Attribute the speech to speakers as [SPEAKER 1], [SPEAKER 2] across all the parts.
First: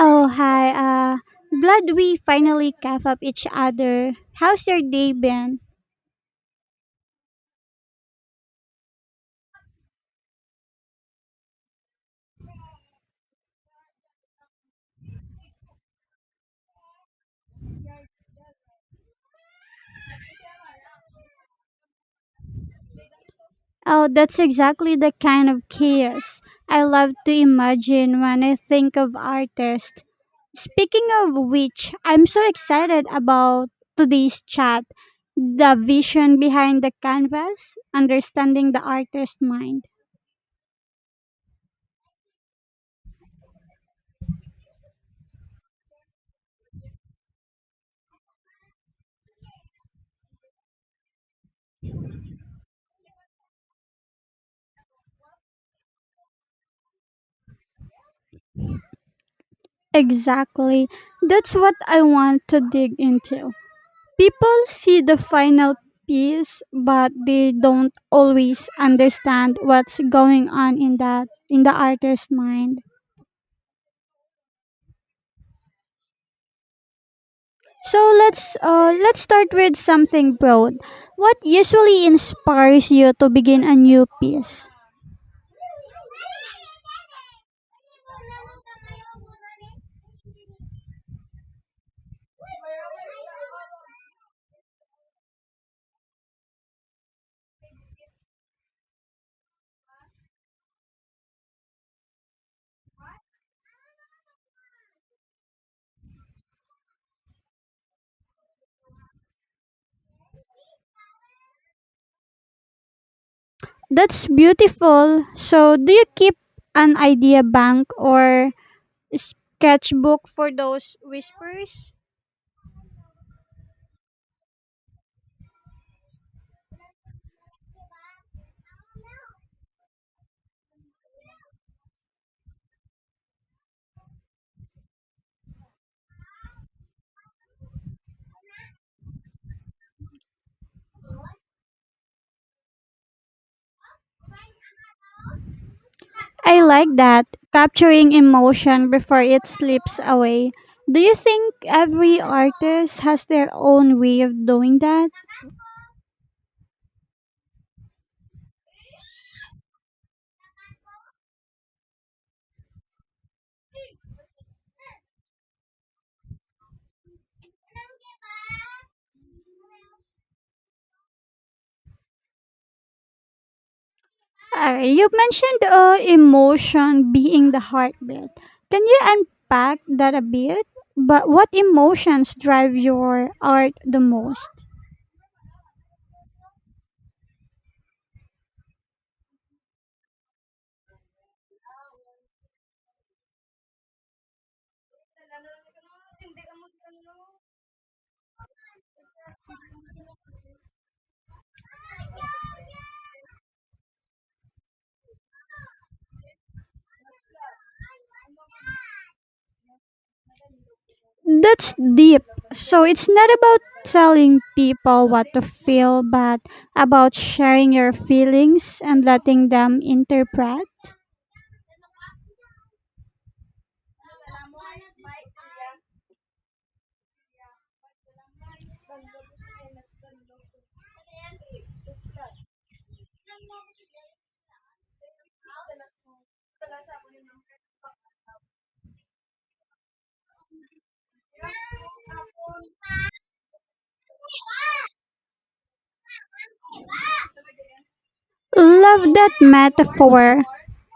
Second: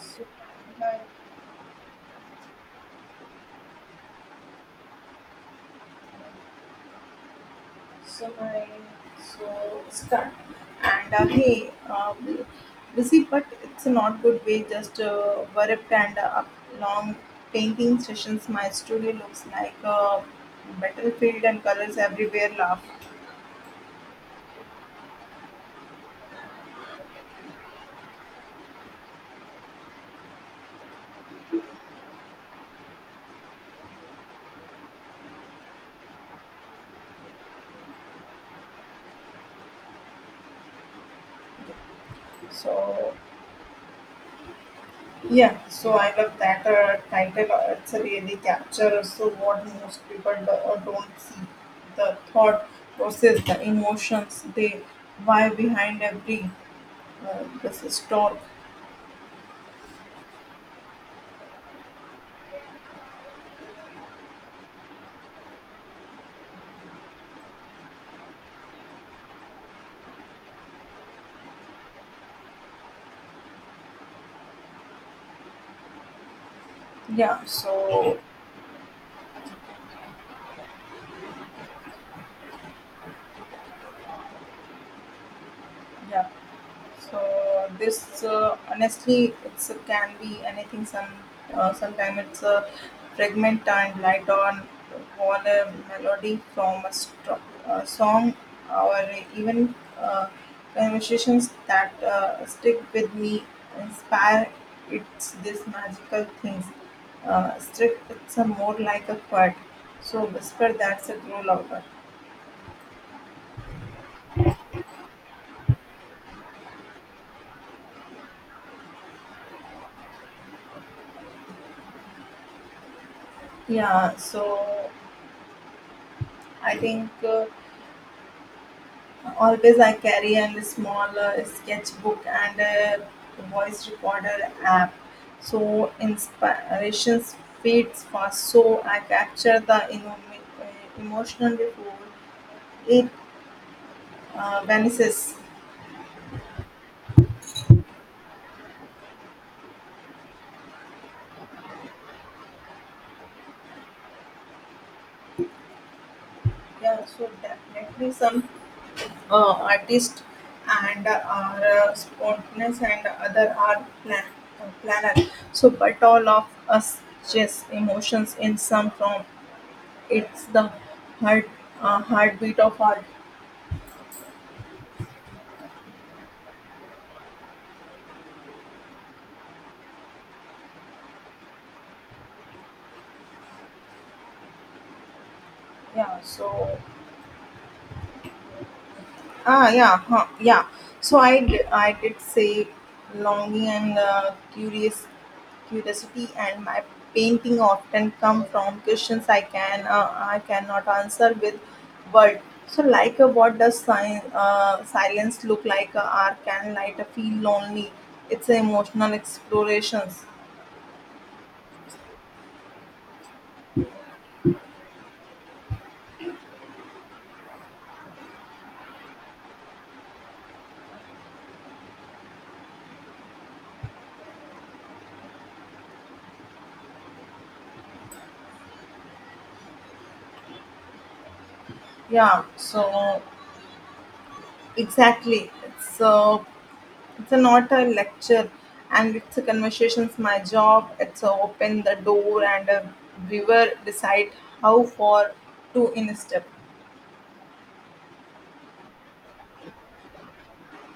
[SPEAKER 1] So
[SPEAKER 2] hi.
[SPEAKER 1] my,
[SPEAKER 2] Glad we finally caught up each other. How's your day been?
[SPEAKER 1] so so stuck. And hey, busy, but it's not good way. Just worked and long painting sessions. My studio looks like a battlefield and colors everywhere. Laugh.
[SPEAKER 2] Oh, that's exactly the kind of chaos I love to imagine when I think of artists. Speaking of which, I'm so excited about today's chat. The vision behind the canvas, understanding the artist's mind.
[SPEAKER 1] So yeah, so I love that title. It's a really capture. So what most people do, don't see the thought process, the emotions, they why behind every uh, this is torque.
[SPEAKER 2] Exactly. That's what I want to dig into. People see the final piece, but they don't always understand what's going on in that in the artist's mind.
[SPEAKER 1] yeah
[SPEAKER 2] So
[SPEAKER 1] So
[SPEAKER 2] let's start with something broad. What usually inspires you to begin a new piece?
[SPEAKER 1] yeah so this honestly it's can be anything some sometimes it's a fragment time light on a melody from a song or even conversations that stick with me inspire it's this magical things strict it's a more like a quad so whisper that's a grow louder.
[SPEAKER 2] That's beautiful. So do you keep an idea bank or sketchbook for those whispers?
[SPEAKER 1] Yeah, so I think always I carry a small sketchbook and a voice recorder app. So inspirations fades fast. So I capture the uh, emotional before it vanishes.
[SPEAKER 2] I like that, capturing emotion before it slips away. Do you think every artist has their own way of doing that?
[SPEAKER 1] Yeah, so definitely some artists and are spontaneous and other are planner. So, but all of us just emotions in some form. It's the heart heartbeat of our.
[SPEAKER 2] You mentioned emotion being the heartbeat. Can you unpack that a bit? But what emotions drive your art the most?
[SPEAKER 1] Yeah. Yeah. So I did say longing and curious curiosity and my painting often come from questions I cannot answer with word. So like what does silence look like? Or can light feel lonely? It's emotional explorations.
[SPEAKER 2] That's deep. So it's not about telling people what to feel, but about sharing your feelings and letting them interpret.
[SPEAKER 1] Yeah. So exactly. It's a not a lecture and it's a conversations. My job, it's a open the door and a viewer decide how far to in a step.
[SPEAKER 2] Love that metaphor.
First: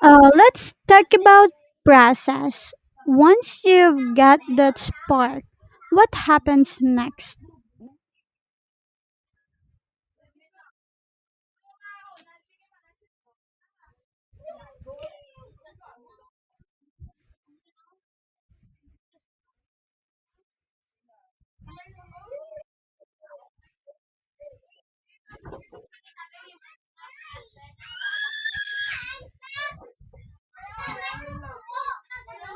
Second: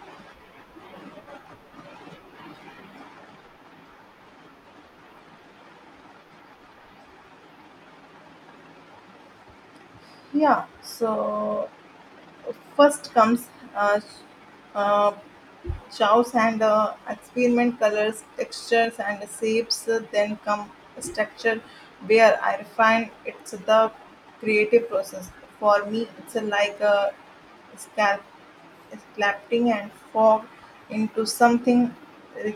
[SPEAKER 2] Let's talk about process. Once you've got that spark, what happens next?
[SPEAKER 1] Yeah, so first comes uh, uh, chows and experiment colors, textures and shapes. Then come structure where I refine it's the creative process. For me, it's like a scalpel collapsing and formed into something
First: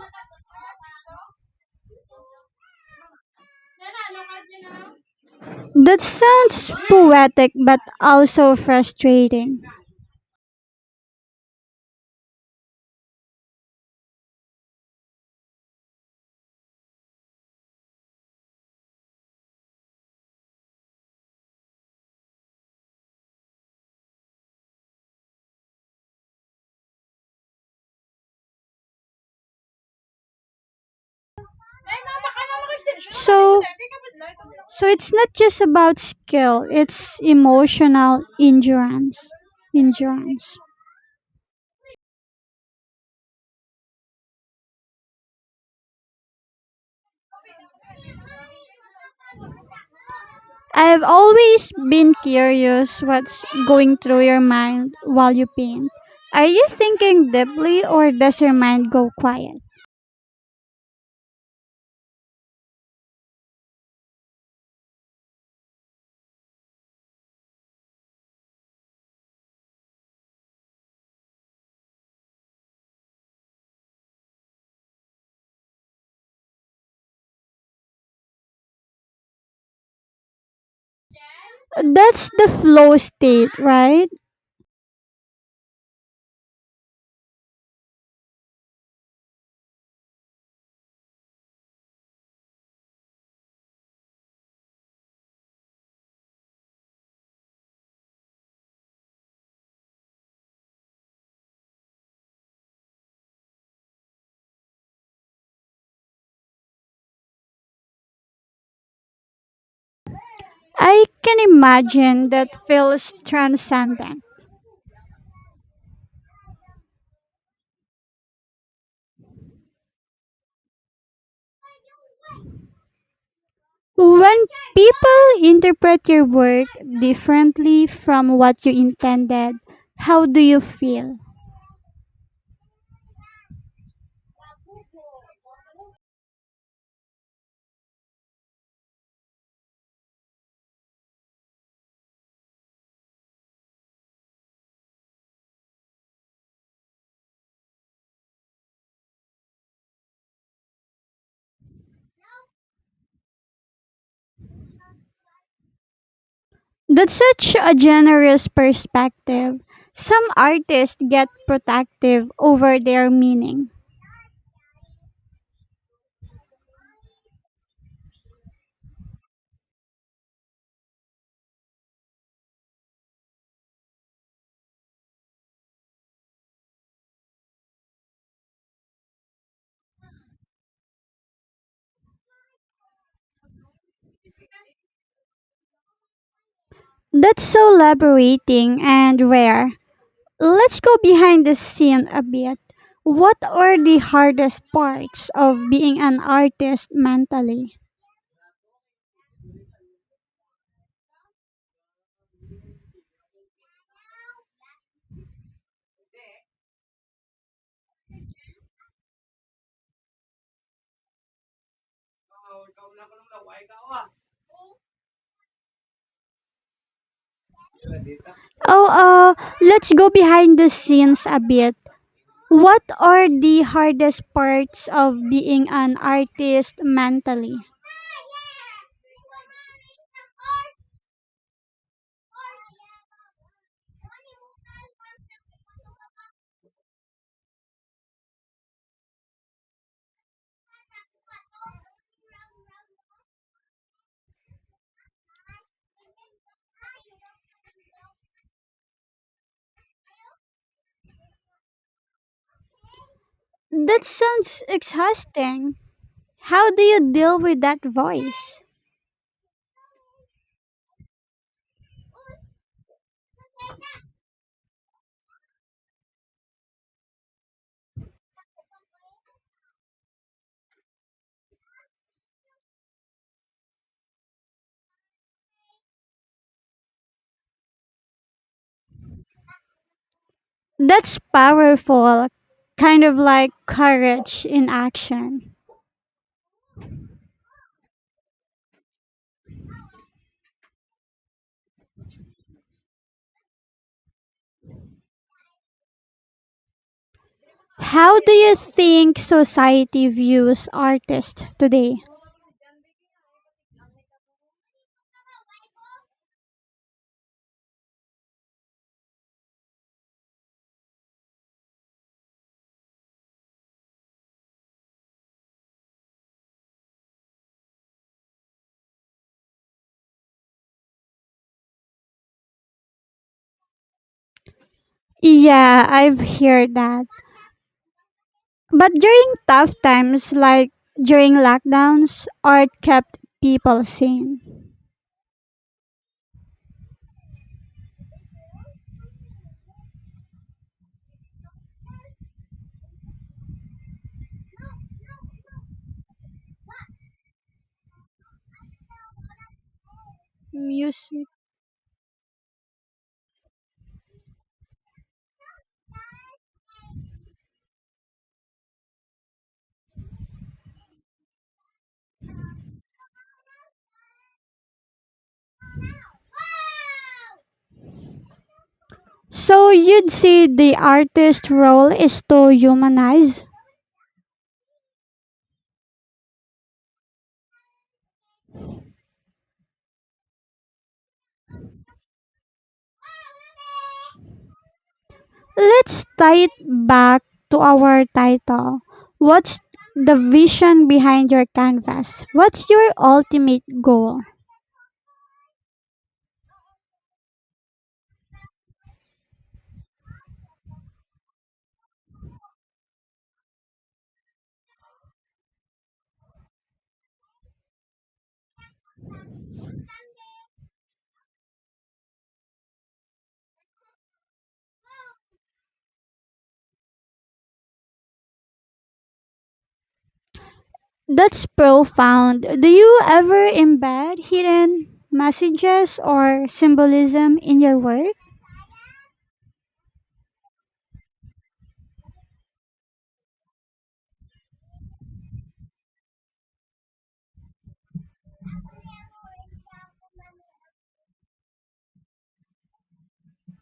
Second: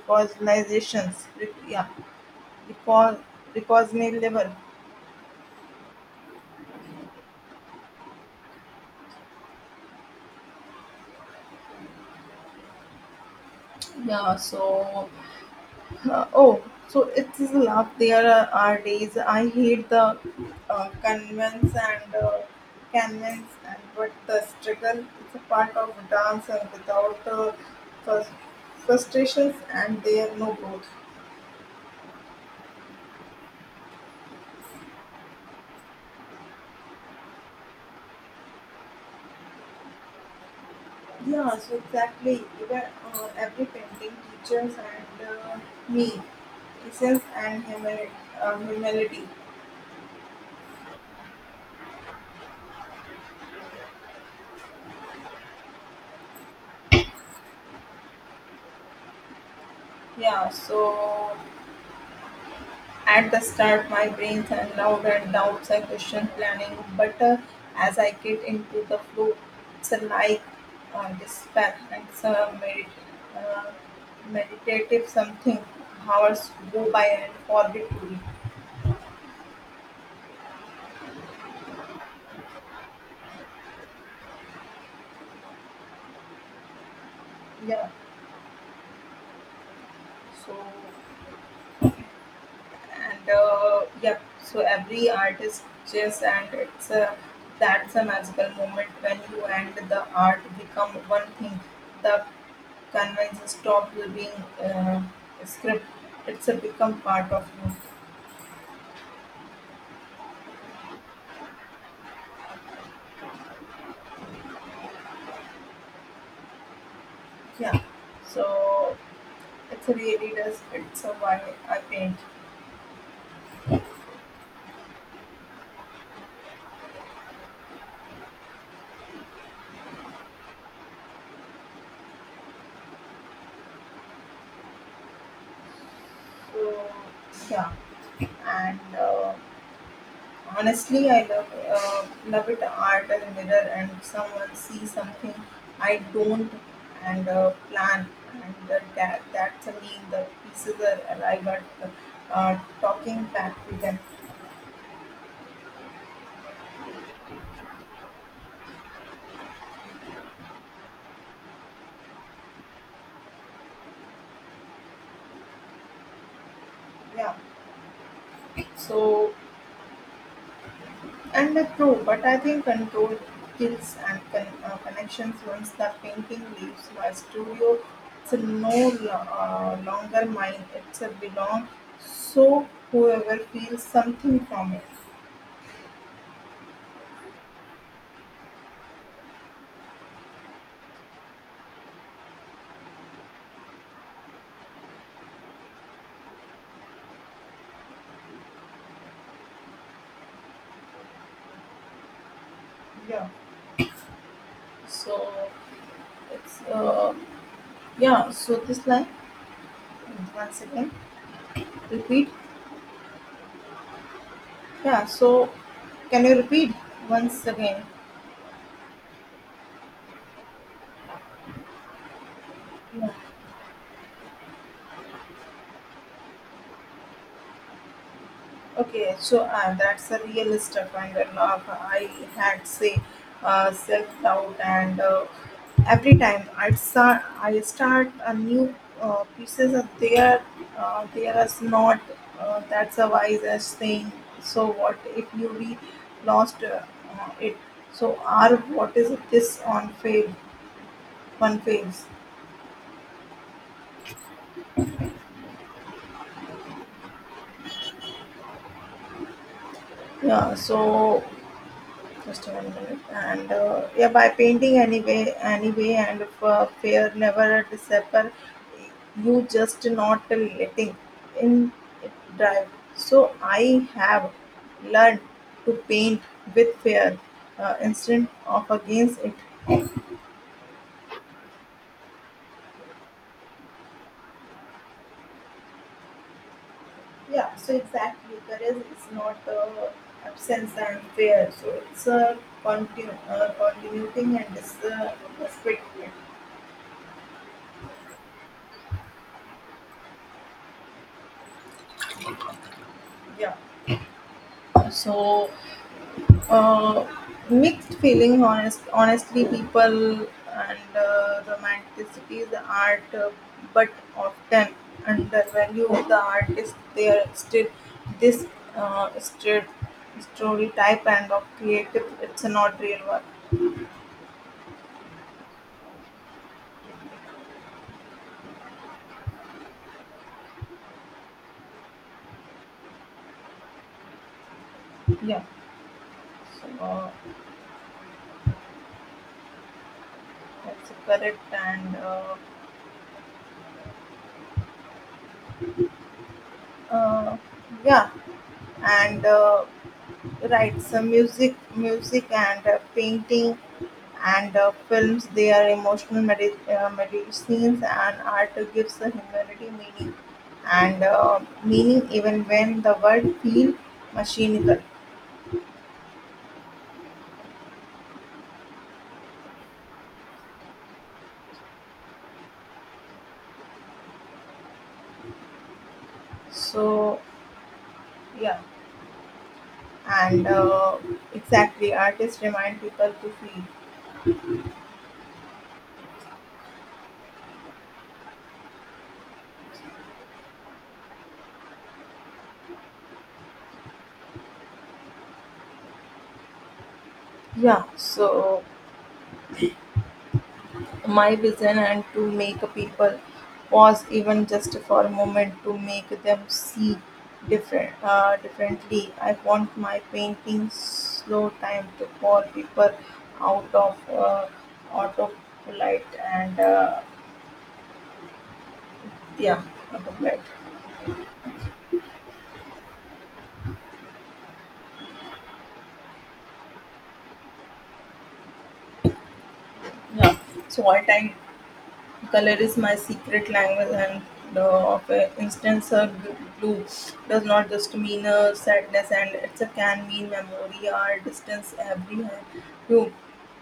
[SPEAKER 1] recognizations, rec- yeah, recog- recognizable.
[SPEAKER 2] That sounds poetic but also frustrating.
[SPEAKER 1] Yeah, so Uh, oh, so it is love. Are days I hate the uh, convince and uh, convince, and but the struggle is a part of dance, and without frus- frustrations, and there are no growth.
[SPEAKER 2] So, so it's not just about skill; it's emotional endurance. Endurance.
[SPEAKER 1] Yeah, so exactly. Even every painting teachers and me essence and humility.
[SPEAKER 2] I've always been curious what's going through your mind while you paint. Are you thinking deeply or does your mind go quiet?
[SPEAKER 1] Yeah, so at the start, my brains and loud and doubts, I question planning, but as I get into the flow, it's a like despair and some uh, meditative something. Hours go by and forget to it.
[SPEAKER 2] That's the flow state, right?
[SPEAKER 1] Yeah, so and yep so every artist just and it's a that's a magical moment when you and the art become one thing the conventions stop being uh, script it's a become part of you.
[SPEAKER 2] I can imagine that feels transcendent.
[SPEAKER 1] Yeah so it's a really does it's a why I paint.
[SPEAKER 2] When people interpret your work differently from what you intended, how do you feel?
[SPEAKER 1] So yeah and Honestly, I love it art as a mirror and someone sees something I don't and plan and that to me the pieces are arrive at the talking back to them.
[SPEAKER 2] That's such a generous perspective. Some artists get protective over their meaning.
[SPEAKER 1] Yeah. So and true, but I think control kills and connections once the painting leaves my studio. It's no longer mine. It's a belong. So whoever feels something from it.
[SPEAKER 2] That's so liberating and rare. Let's go behind the scene a bit. What are the hardest parts of being an artist mentally?
[SPEAKER 1] Yeah. So it's yeah. So this line, One second. Repeat. Yeah. So Can you repeat once again?
[SPEAKER 2] Oh, let's go behind the scenes a bit. What
[SPEAKER 1] Yeah.
[SPEAKER 2] are the hardest parts of being an artist mentally?
[SPEAKER 1] Okay. So that's a real stuff, and I had say self doubt and Every time I start a new pieces of there, there is not. That's a wise thing. So what if you we lost it? So are what is this on fave? One phase?
[SPEAKER 2] That sounds exhausting. How do you deal with that voice?
[SPEAKER 1] Yeah. So Just one minute. And yeah, by painting anyway, and fear never disappear. You just not letting in it drive. So I have learned to paint with fear instead of against it.
[SPEAKER 2] That's powerful, kind of like courage in action.
[SPEAKER 1] Yeah. So exactly, courage is not absence and fear. So it's a continuing and it's respect.
[SPEAKER 2] How do you think society views artists today?
[SPEAKER 1] Yeah. So Uh, mixed feeling, honestly, people and romanticity, the art, but often undervalue the artist. They are still this uh, stre- stereotype and of creative. It's not real work.
[SPEAKER 2] Yeah, I've heard that. But during tough times like during lockdowns, art kept people sane.
[SPEAKER 1] Yeah, so that's correct and. Uh, yeah, and uh, Right, so
[SPEAKER 2] Music.
[SPEAKER 1] music and painting and films. They are emotional medicines, and art gives the humanity meaning and meaning even when the world feel mechanical.
[SPEAKER 2] So you'd say the artist's role is to humanize?
[SPEAKER 1] So yeah, and exactly, artists remind people to feel.
[SPEAKER 2] Let's tie it back to our title. What's the vision behind your canvas? What's your ultimate goal?
[SPEAKER 1] Yeah, so my vision and to make people pause even just for a moment to make them see different differently. I want my painting slow time to call people out of autopilot and yeah autopilot.
[SPEAKER 2] That's profound. Do you ever embed hidden messages or symbolism in your work?
[SPEAKER 1] Yeah. so all time. Color is my secret language, and for instance, her blue does not just mean a sadness, and it can mean memory or distance. Every hue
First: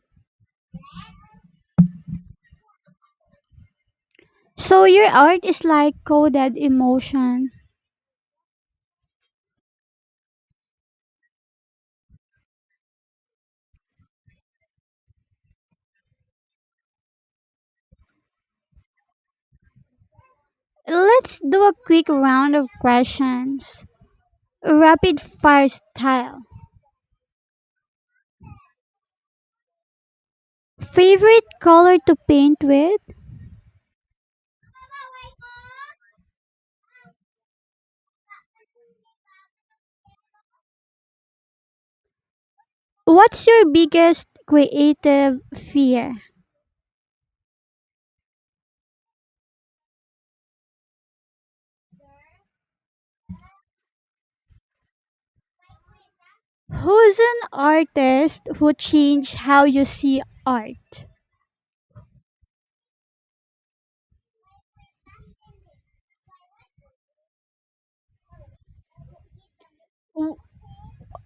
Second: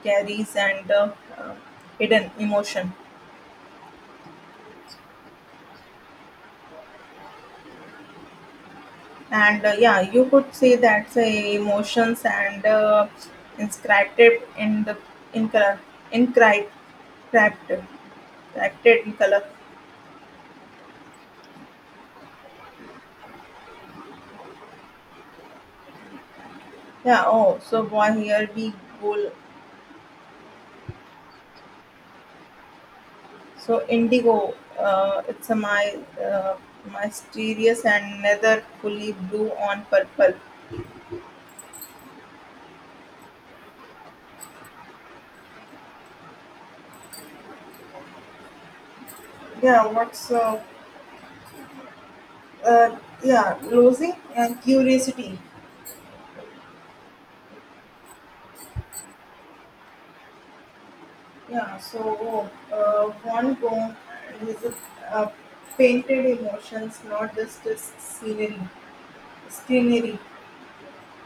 [SPEAKER 1] carries and uh, hidden emotion,
[SPEAKER 2] So your art is like coded emotion.
[SPEAKER 1] and yeah, you could say that's emotions and inscribed it in the in color, inscribed, inscribed, inscribed in color.
[SPEAKER 2] Let's do a quick round of questions. Rapid fire style.
[SPEAKER 1] Yeah. Oh, so boy, here we go.
[SPEAKER 2] Favorite color to paint with?
[SPEAKER 1] So indigo, it's a my mysterious and nether fully blue on purple.
[SPEAKER 2] What's your biggest creative fear?
[SPEAKER 1] Yeah, what's uh yeah, losing and curiosity.
[SPEAKER 2] Who's an artist who changed how you see art?
[SPEAKER 1] Yeah. So Van Gogh is a, uh, painted emotions, not just a scenery.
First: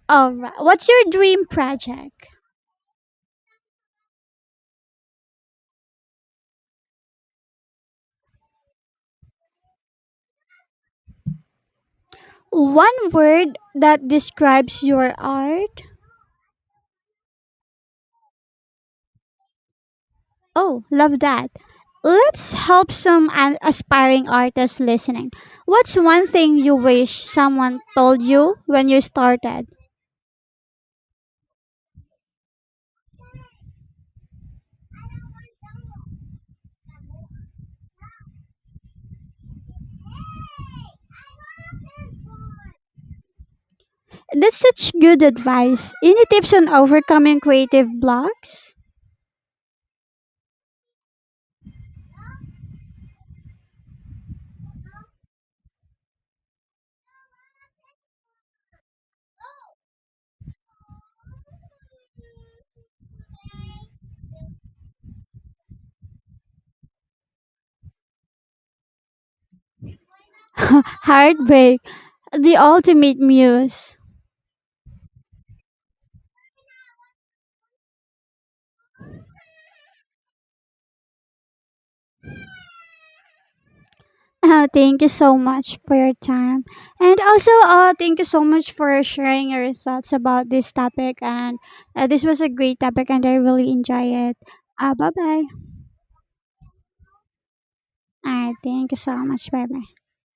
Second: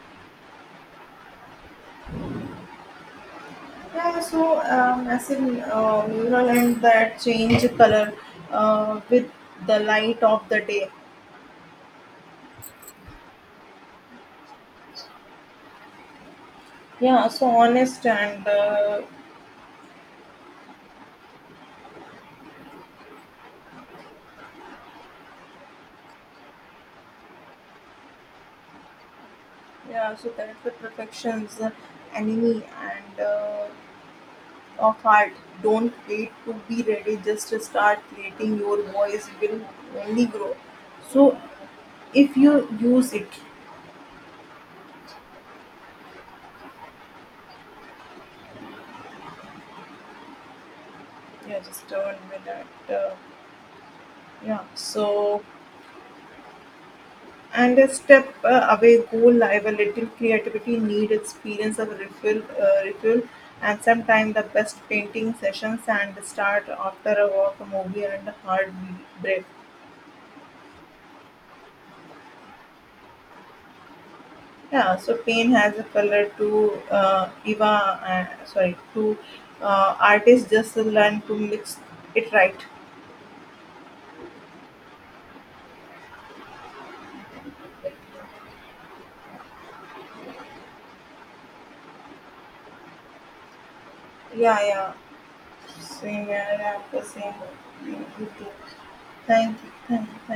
[SPEAKER 2] All right. What's your dream project?
[SPEAKER 1] Yeah. So as in mural and that change color with the light of the day.
[SPEAKER 2] One word that describes your art?
[SPEAKER 1] Yeah, so honest and
[SPEAKER 2] Oh, love that. Let's help some aspiring artists listening. What's one thing you wish someone told you when you started?
[SPEAKER 1] yeah, so that the perfections, enemy and of art. Don't wait to be ready. Just start creating. Your voice will only grow. So if you use it,
[SPEAKER 2] That's such good advice. Any tips on overcoming creative blocks?
[SPEAKER 1] yeah, just turn with that. Uh, yeah, so And a step away goal, I have a little creativity, need experience of refill, and sometimes the best painting sessions and start after a walk, a movie, and a hard break.
[SPEAKER 2] Heartbreak, the ultimate muse.
[SPEAKER 1] Yeah, so pain has a color to sorry, to artists just learn to mix it right.
[SPEAKER 2] Thank you so much for your time. And also, thank you so much for sharing your thoughts about this topic. And this was a great topic, and I really enjoy it.
[SPEAKER 1] Yeah, yeah,
[SPEAKER 2] Bye bye.
[SPEAKER 1] same, yeah, yeah, the same. You
[SPEAKER 2] All
[SPEAKER 1] too.
[SPEAKER 2] right. Thank you so much.
[SPEAKER 1] Thank
[SPEAKER 2] Bye
[SPEAKER 1] you,
[SPEAKER 2] bye.
[SPEAKER 1] thank you.